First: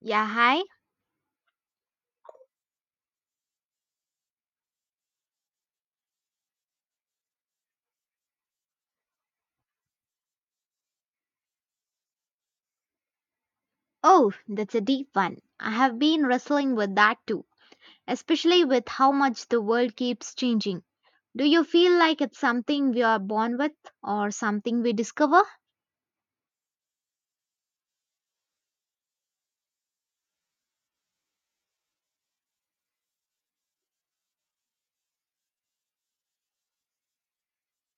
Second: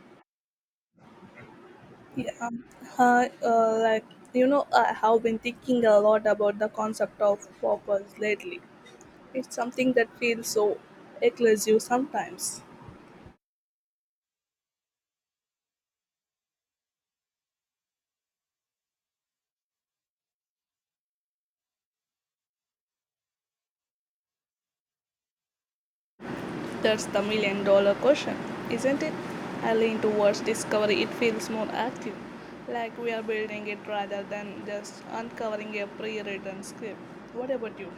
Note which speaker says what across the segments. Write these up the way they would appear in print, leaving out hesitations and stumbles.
Speaker 1: Yeah, hi.
Speaker 2: Yeah, uh, uh, like I have been thinking a lot about the concept of purpose lately. It's something that feels so elusive sometimes.
Speaker 1: Oh, that's a deep one. I have been wrestling with that too, especially with how much the world keeps changing. Do you feel like it's something we are born with or something we discover?
Speaker 2: That's the million dollar question, isn't it? I lean towards discovery, it feels more active, like we are building it rather than just uncovering a pre written script. What about you?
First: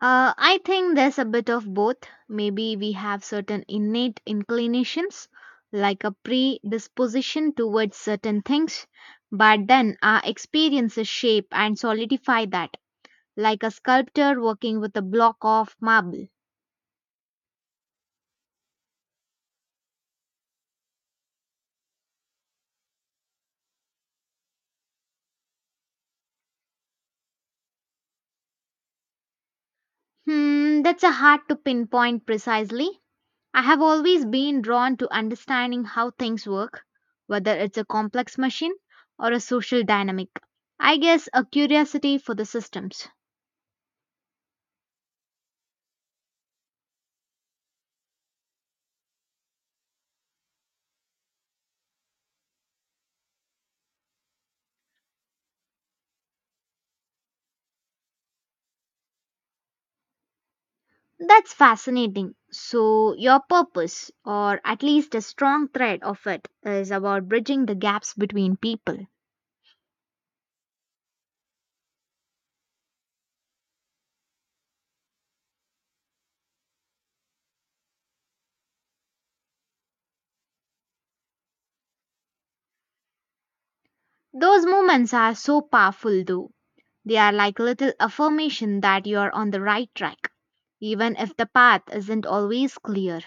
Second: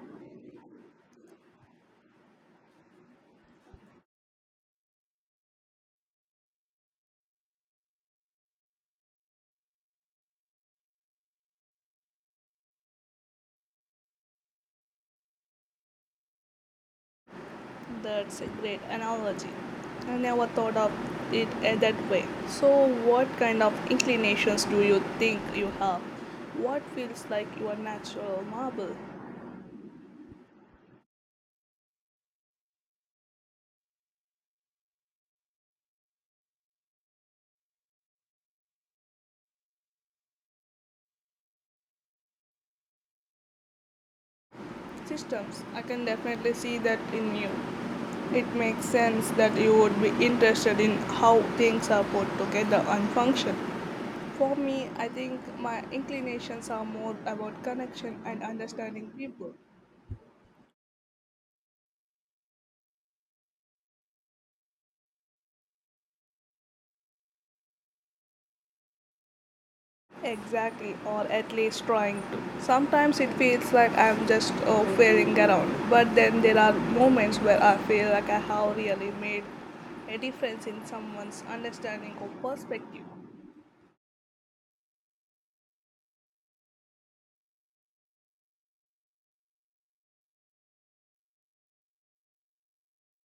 Speaker 1: I think there's a bit of both. Maybe we have certain innate inclinations, like a predisposition towards certain things, but then our experiences shape and solidify that, like a sculptor working with a block of marble.
Speaker 2: That's a great analogy. I never thought of it that way. So, what kind of inclinations do you think you have? What feels like your natural marble?
Speaker 1: Hmm, that's a hard to pinpoint precisely. I have always been drawn to understanding how things work, whether it's a complex machine or a social dynamic. I guess a curiosity for the systems.
Speaker 2: Systems. I can definitely see that in you. It makes sense that you would be interested in how things are put together and function. For me, I think my inclinations are more about connection and understanding people.
Speaker 1: That's fascinating. So, your purpose, or at least a strong thread of it, is about bridging the gaps between people.
Speaker 2: Exactly, or at least trying to. Sometimes it feels like I'm just failing around, but then there are moments where I feel like I have really made a difference in someone's understanding or perspective.
Speaker 1: Those moments are so powerful, though. They are like little affirmation that you are on the right track, even if the path isn't always clear.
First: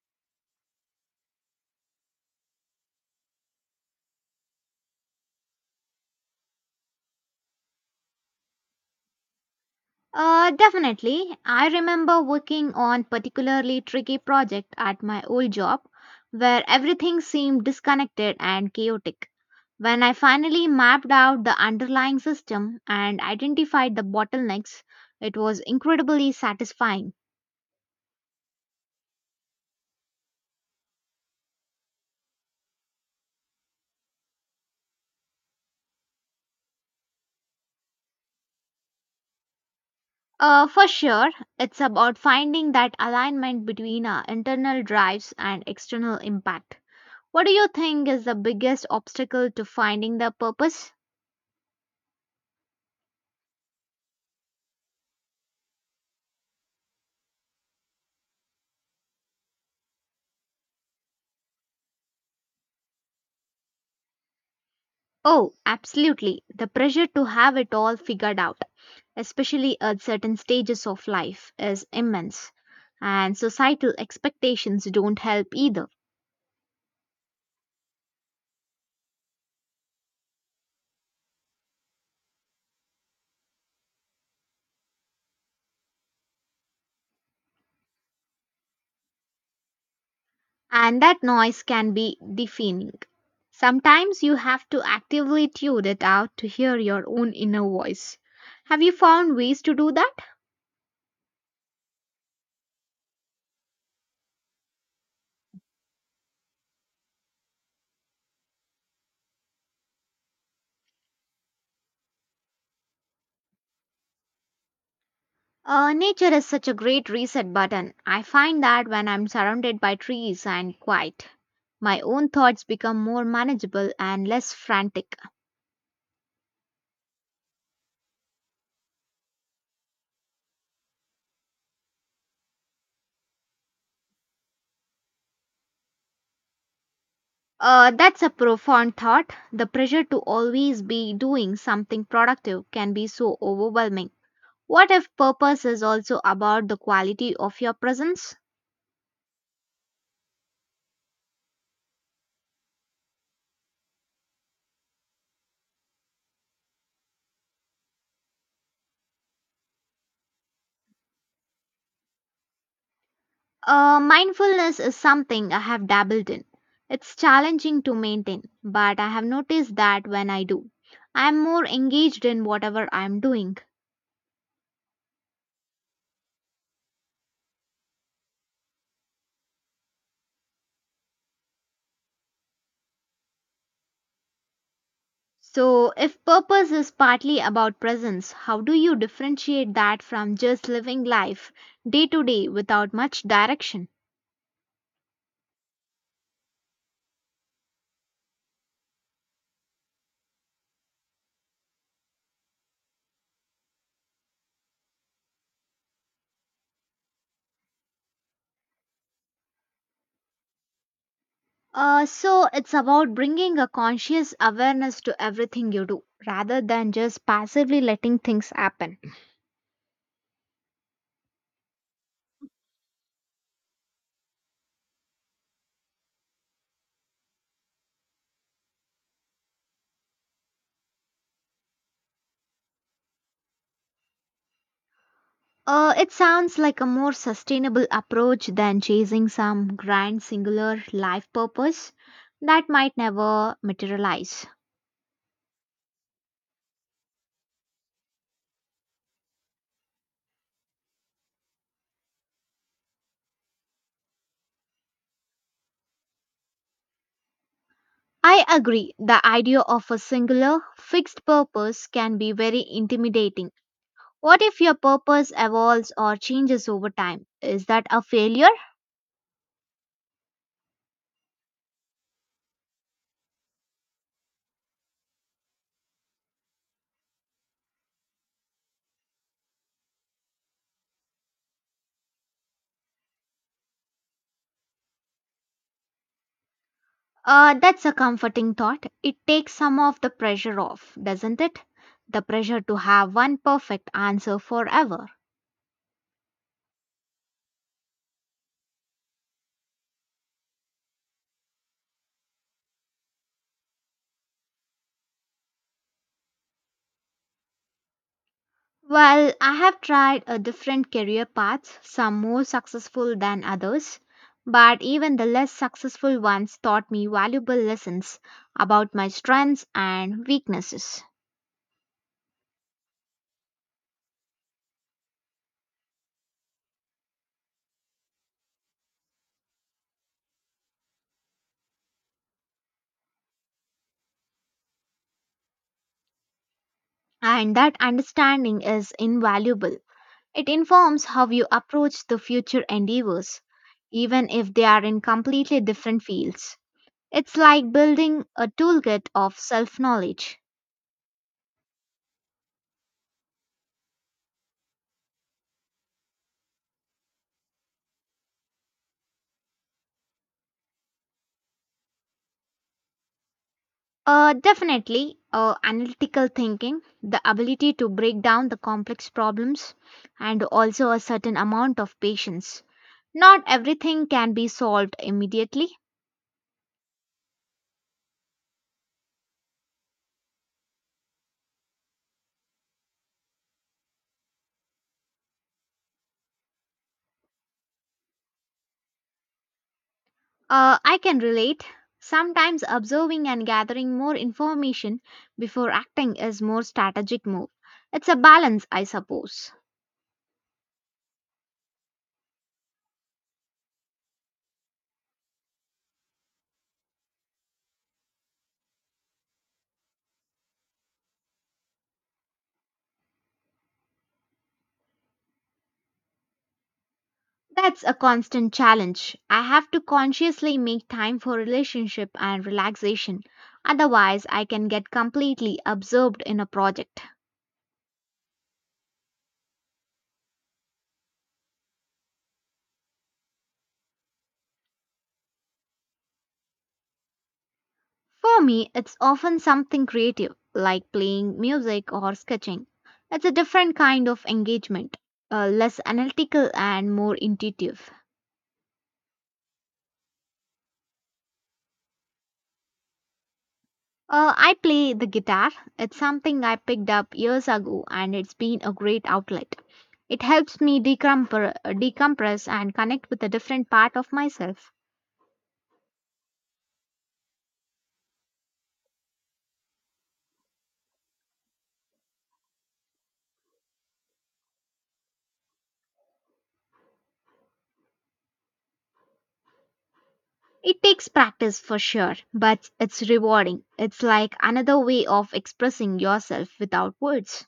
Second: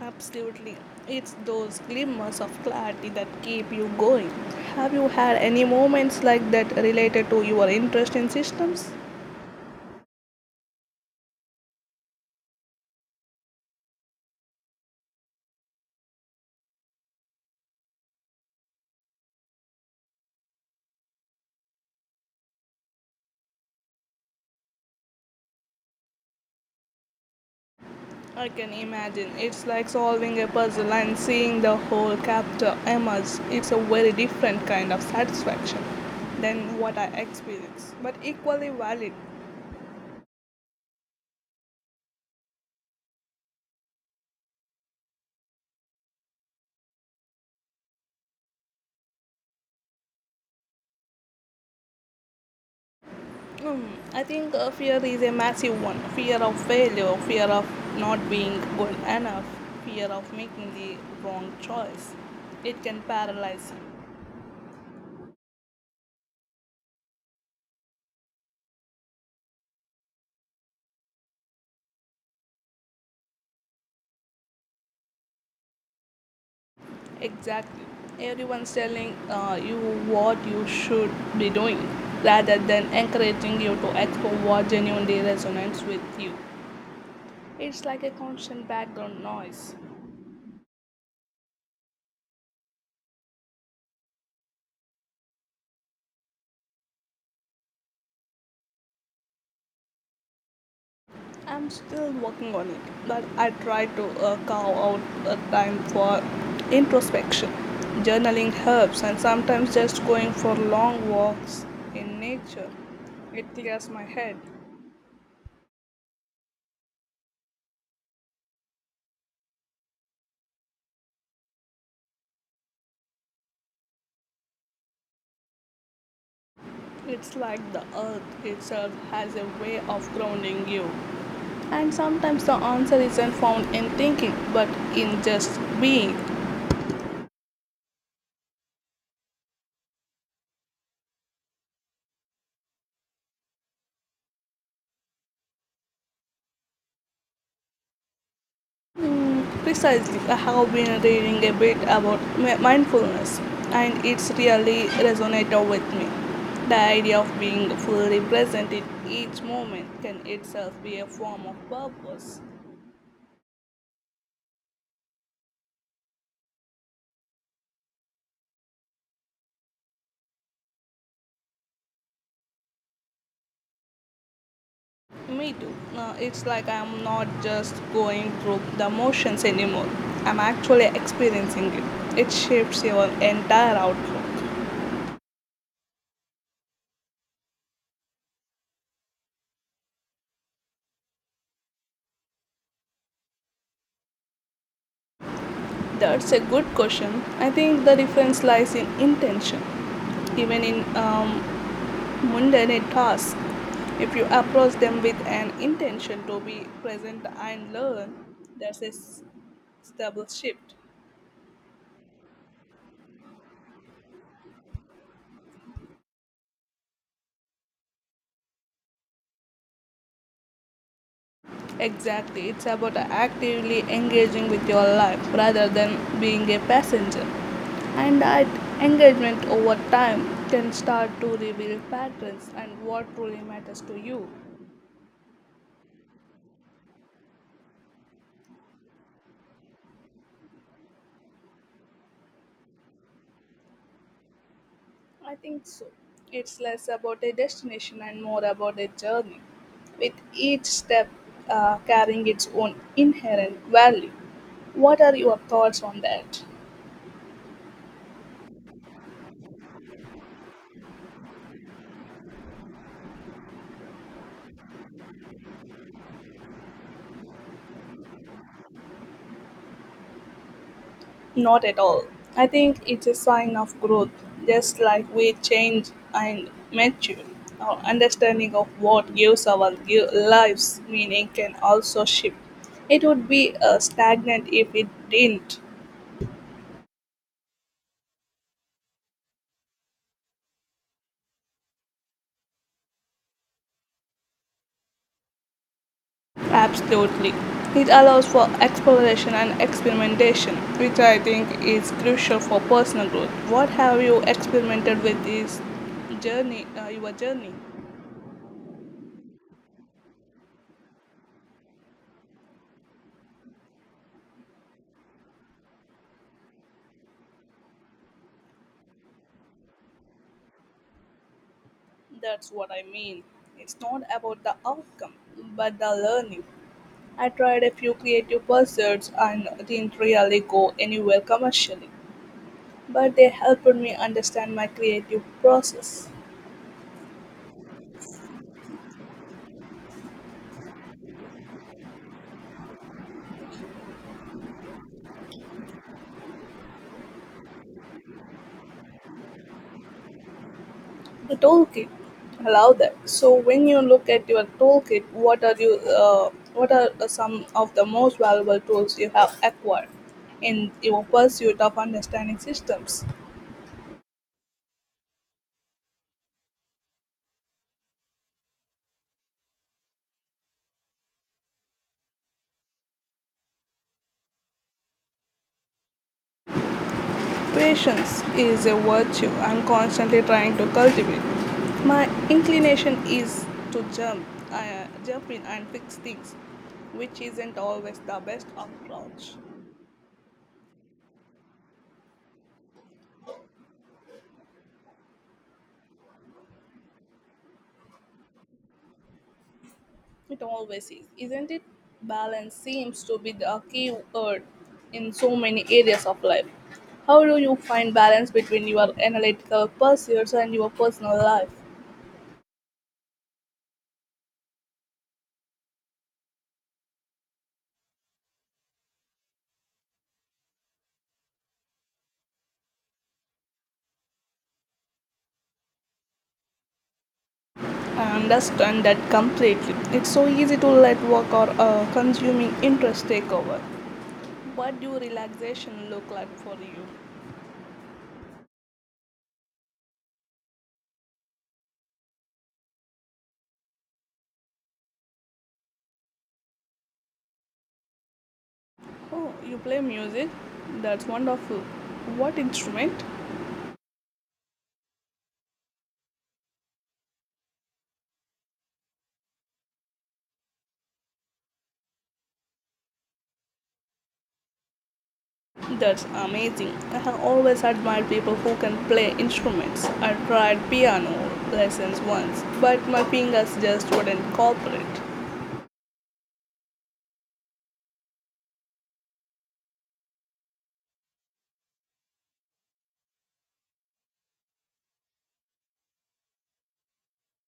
Speaker 2: Absolutely, it's those glimmers of clarity that keep you going. Have you had any moments like that related to your interest in systems?
Speaker 1: Definitely. I remember working on particularly tricky project at my old job where everything seemed disconnected and chaotic. When I finally mapped out the underlying system and identified the bottlenecks, it was incredibly satisfying.
Speaker 2: I can imagine. It's like solving a puzzle and seeing the whole chapter emerge. It's a very different kind of satisfaction than what I experience, but equally valid.
Speaker 1: For sure, it's about finding that alignment between our internal drives and external impact. What do you think is the biggest obstacle to finding the purpose?
Speaker 2: Hmm, I think fear is a massive one, fear of failure, fear of not being good enough, fear of making the wrong choice. It can paralyze you.
Speaker 1: Oh, absolutely. The pressure to have it all figured out, especially at certain stages of life, is immense. And societal expectations don't help either.
Speaker 2: Exactly. Everyone's telling you what you should be doing rather than encouraging you to echo what genuinely resonates with you. It's like a constant background noise.
Speaker 1: And that noise can be deafening. Sometimes you have to actively tune it out to hear your own inner voice. Have you found ways to do that?
Speaker 2: I'm still working on it, but I try to carve out a time for introspection. Journaling helps, and sometimes just going for long walks in nature. It clears my head.
Speaker 1: Nature is such a great reset button. I find that when I'm surrounded by trees and quiet, my own thoughts become more manageable and less frantic.
Speaker 2: It's like the earth itself has a way of grounding you. And sometimes the answer isn't found in thinking, but in just being.
Speaker 1: That's a profound thought. The pressure to always be doing something productive can be so overwhelming. What if purpose is also about the quality of your presence?
Speaker 2: Precisely, I have been reading a bit about mindfulness, and it's really resonated with me. The idea of being fully present in each moment can itself be a form of purpose.
Speaker 1: Mindfulness is something I have dabbled in. It's challenging to maintain, but I have noticed that when I do, I am more engaged in whatever I am doing.
Speaker 2: Me too. It's like I'm not just going through the motions anymore, I'm actually experiencing it. It shapes your entire outlook.
Speaker 1: So, if purpose is partly about presence, how do you differentiate that from just living life day to day without much direction?
Speaker 2: That's a good question. I think the difference lies in intention. Even in mundane tasks, if you approach them with an intention to be present and learn, that's a stable shift.
Speaker 1: So, it's about bringing a conscious awareness to everything you do rather than just passively letting things happen.
Speaker 2: Exactly, it's about actively engaging with your life rather than being a passenger. And that engagement over time can start to reveal patterns and what truly matters to you.
Speaker 1: It sounds like a more sustainable approach than chasing some grand singular life purpose that might never materialize.
Speaker 2: I think so. It's less about a destination and more about a journey, with each step carrying its own inherent value. What are your thoughts on that?
Speaker 1: I agree, the idea of a singular, fixed purpose can be very intimidating. What if your purpose evolves or changes over time? Is that a failure?
Speaker 2: Not at all. I think it's a sign of growth, just like we change and mature. Our understanding of what gives our lives meaning can also shift. It would be stagnant if it didn't.
Speaker 1: That's a comforting thought. It takes some of the pressure off, doesn't it? The pressure to have one perfect answer forever.
Speaker 2: Absolutely. It allows for exploration and experimentation, which I think is crucial for personal growth. What have you experimented with this your journey?
Speaker 1: Well, I have tried a different career paths, some more successful than others, but even the less successful ones taught me valuable lessons about my strengths and weaknesses.
Speaker 2: That's what I mean. It's not about the outcome, but the learning. I tried a few creative pursuits and didn't really go anywhere commercially, but they helped me understand my creative process.
Speaker 1: And that understanding is invaluable. It informs how you approach the future endeavors, even if they are in completely different fields. It's like building a toolkit of self knowledge.
Speaker 2: The toolkit allow that. So when you look at your toolkit, what are you? What are some of the most valuable tools you have acquired in your pursuit of understanding systems?
Speaker 1: Analytical thinking, the ability to break down the complex problems, and also a certain amount of patience. Not everything can be solved immediately.
Speaker 2: Patience is a virtue I'm constantly trying to cultivate. My inclination is to jump in and fix things, which isn't always the best approach.
Speaker 1: I can relate. Sometimes observing and gathering more information before acting is more strategic move. It's a balance, I suppose.
Speaker 2: It always is, isn't it? Balance seems to be the key word in so many areas of life. How do you find balance between your analytical pursuits and your personal life?
Speaker 1: That's a constant challenge. I have to consciously make time for relationship and relaxation. Otherwise, I can get completely absorbed in a project.
Speaker 2: I understand that completely. It's so easy to let work or consuming interest take over. What do relaxation look like for you?
Speaker 1: For me, it's often something creative, like playing music or sketching. It's a different kind of engagement, less analytical and more intuitive.
Speaker 2: Oh, you play music? That's wonderful. What instrument?
Speaker 1: I play the guitar. It's something I picked up years ago and it's been a great outlet. It helps me decompress, decompress and connect with a different part of myself.
Speaker 2: That's amazing. I have always admired people who can play instruments. I tried piano lessons once, but my fingers just wouldn't cooperate.
Speaker 1: It takes practice for sure, but it's rewarding. It's like another way of expressing yourself without words.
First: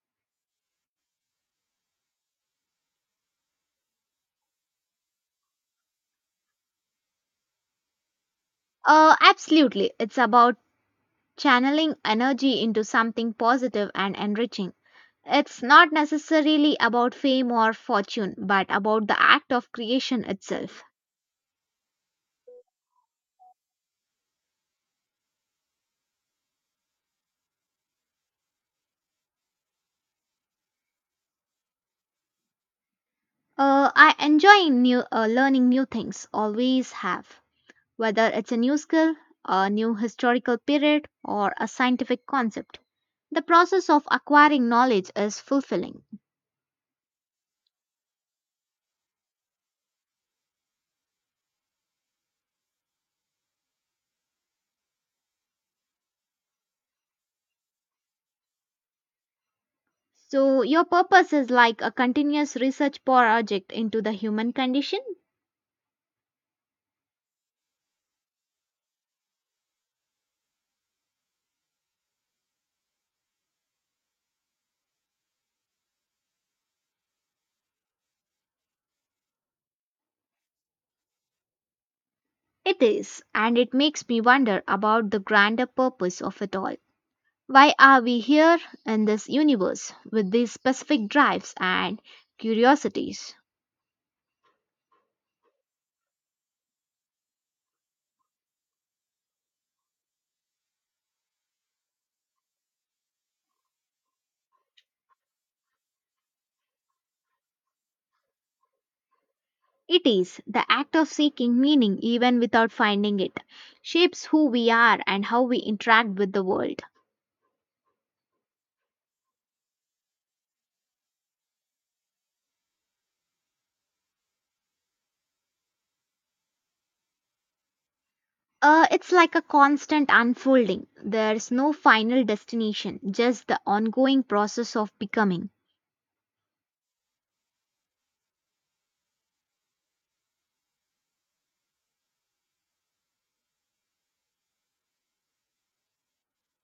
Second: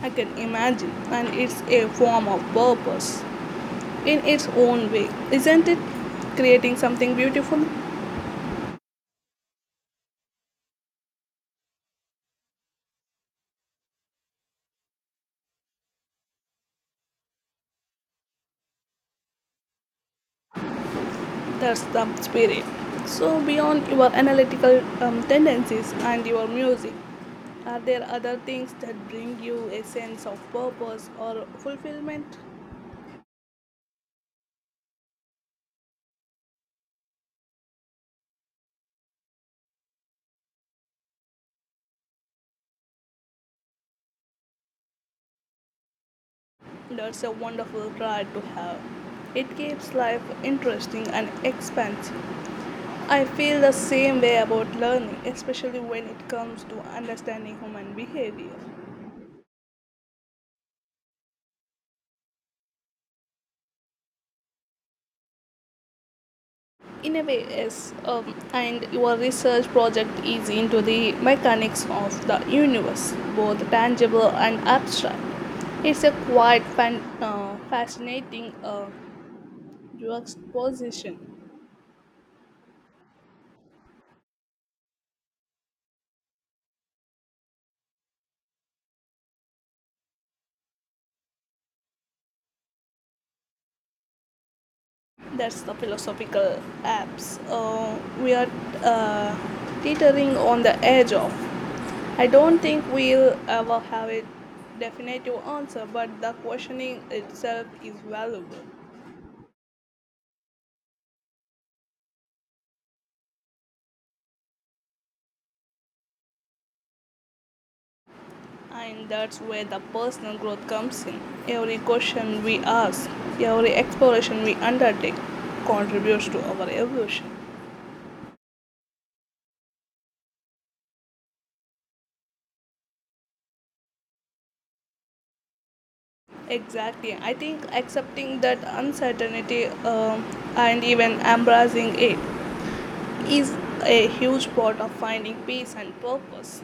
Speaker 2: I can imagine, and it's a form of purpose in its own way, isn't it? Creating something beautiful,
Speaker 1: Absolutely. It's about channeling energy into something positive and enriching. It's not necessarily about fame or fortune, but about the act of creation itself.
Speaker 2: that's the spirit. So, beyond your analytical tendencies and your music, are there other things that bring you a sense of purpose or fulfillment?
Speaker 1: I enjoy new learning new things, always have, whether it's a new skill, a new historical period, or a scientific concept. The process of acquiring knowledge is fulfilling.
Speaker 2: That's a wonderful pride to have. It keeps life interesting and expansive. I feel the same way about learning, especially when it comes to understanding human behavior.
Speaker 1: So, your purpose is like a continuous research project into the human condition?
Speaker 2: In a way, yes, and your research project is into the mechanics of the universe, both tangible and abstract. It's a quite fascinating juxtaposition.
Speaker 1: It is, and it makes me wonder about the grander purpose of it all. Why are we here in this universe with these specific drives and curiosities?
Speaker 2: That's the philosophical apps. We are uh, teetering on the edge of. I don't think we'll ever have a definitive answer, but the questioning itself is valuable.
Speaker 1: It is the act of seeking meaning even without finding it, shapes who we are and how we interact with the world.
Speaker 2: And that's where the personal growth comes in. Every question we ask, every exploration we undertake contributes to our evolution.
Speaker 1: It's like a constant unfolding. There's no final destination, just the ongoing process of becoming.
Speaker 2: Exactly. I think accepting that uncertainty and even embracing it is a huge part of finding peace and purpose,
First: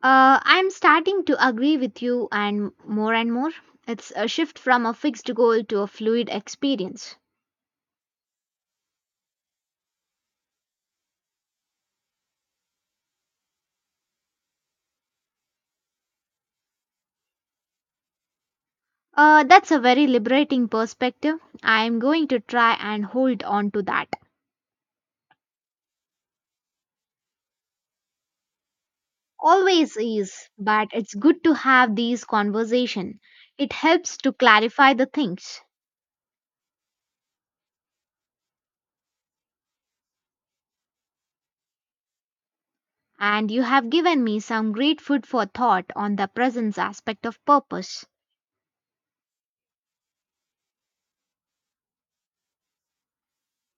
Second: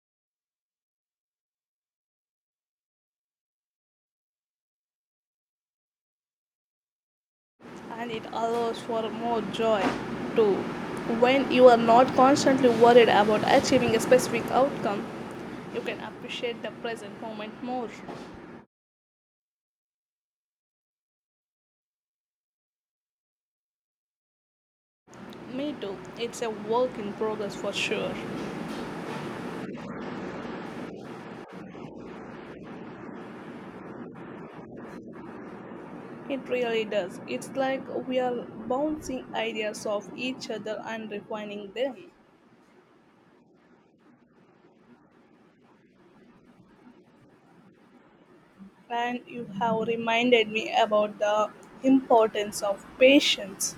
Speaker 1: I'm starting to agree with you, and more and more. It's a shift from a fixed goal to a fluid experience.
Speaker 2: and it allows for more joy too. When you are not constantly worried about achieving a specific outcome, you can appreciate the present moment more.
Speaker 1: That's a very liberating perspective. I'm going to try and hold on to that.
Speaker 2: Me too, it's a work in progress for sure.
Speaker 1: Always is, but it's good to have these conversation. It helps to clarify the things.
Speaker 2: It really does. It's like we are bouncing ideas off each other and refining them.
Speaker 1: And you have given me some great food for thought on the presence aspect of purpose.
Speaker 2: And you have reminded me about the importance of patience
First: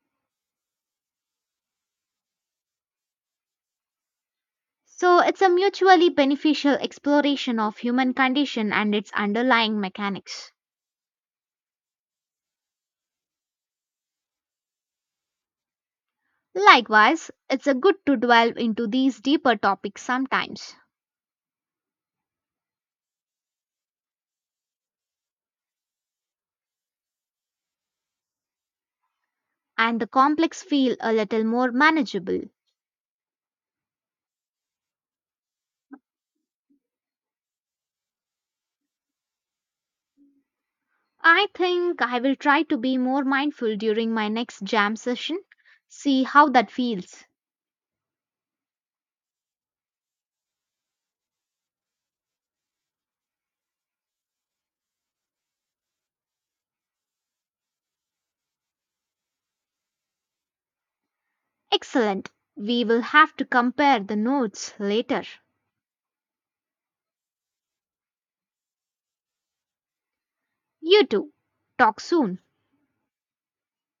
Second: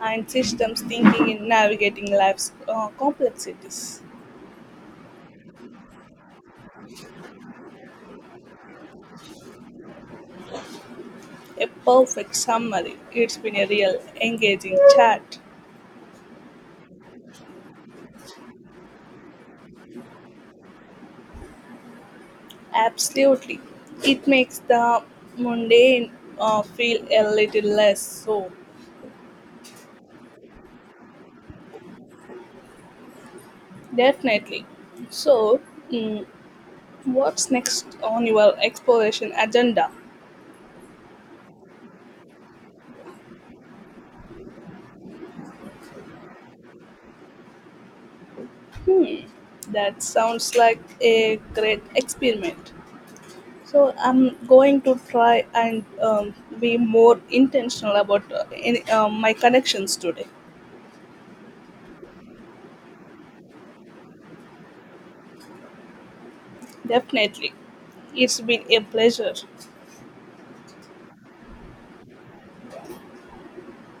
Speaker 2: and systems thinking in navigating life's complexities.
Speaker 1: So it's a mutually beneficial exploration of human condition and its underlying mechanics.
Speaker 2: A perfect summary. It's been a real engaging chat.
Speaker 1: Likewise, it's a good to delve into these deeper topics sometimes
Speaker 2: Absolutely. It makes the mundane feel a little less so.
Speaker 1: and the complex feel a little more manageable.
Speaker 2: Definitely. So, mm, what's next on your exploration agenda?
Speaker 1: I think I will try to be more mindful during my next jam session. See how that feels.
Speaker 2: That sounds like a great experiment. So I'm going to try and be more intentional about my connections today.
Speaker 1: Excellent. We will have to compare the notes later.
Speaker 2: Definitely. It's been a pleasure.
Speaker 1: You too. Talk soon.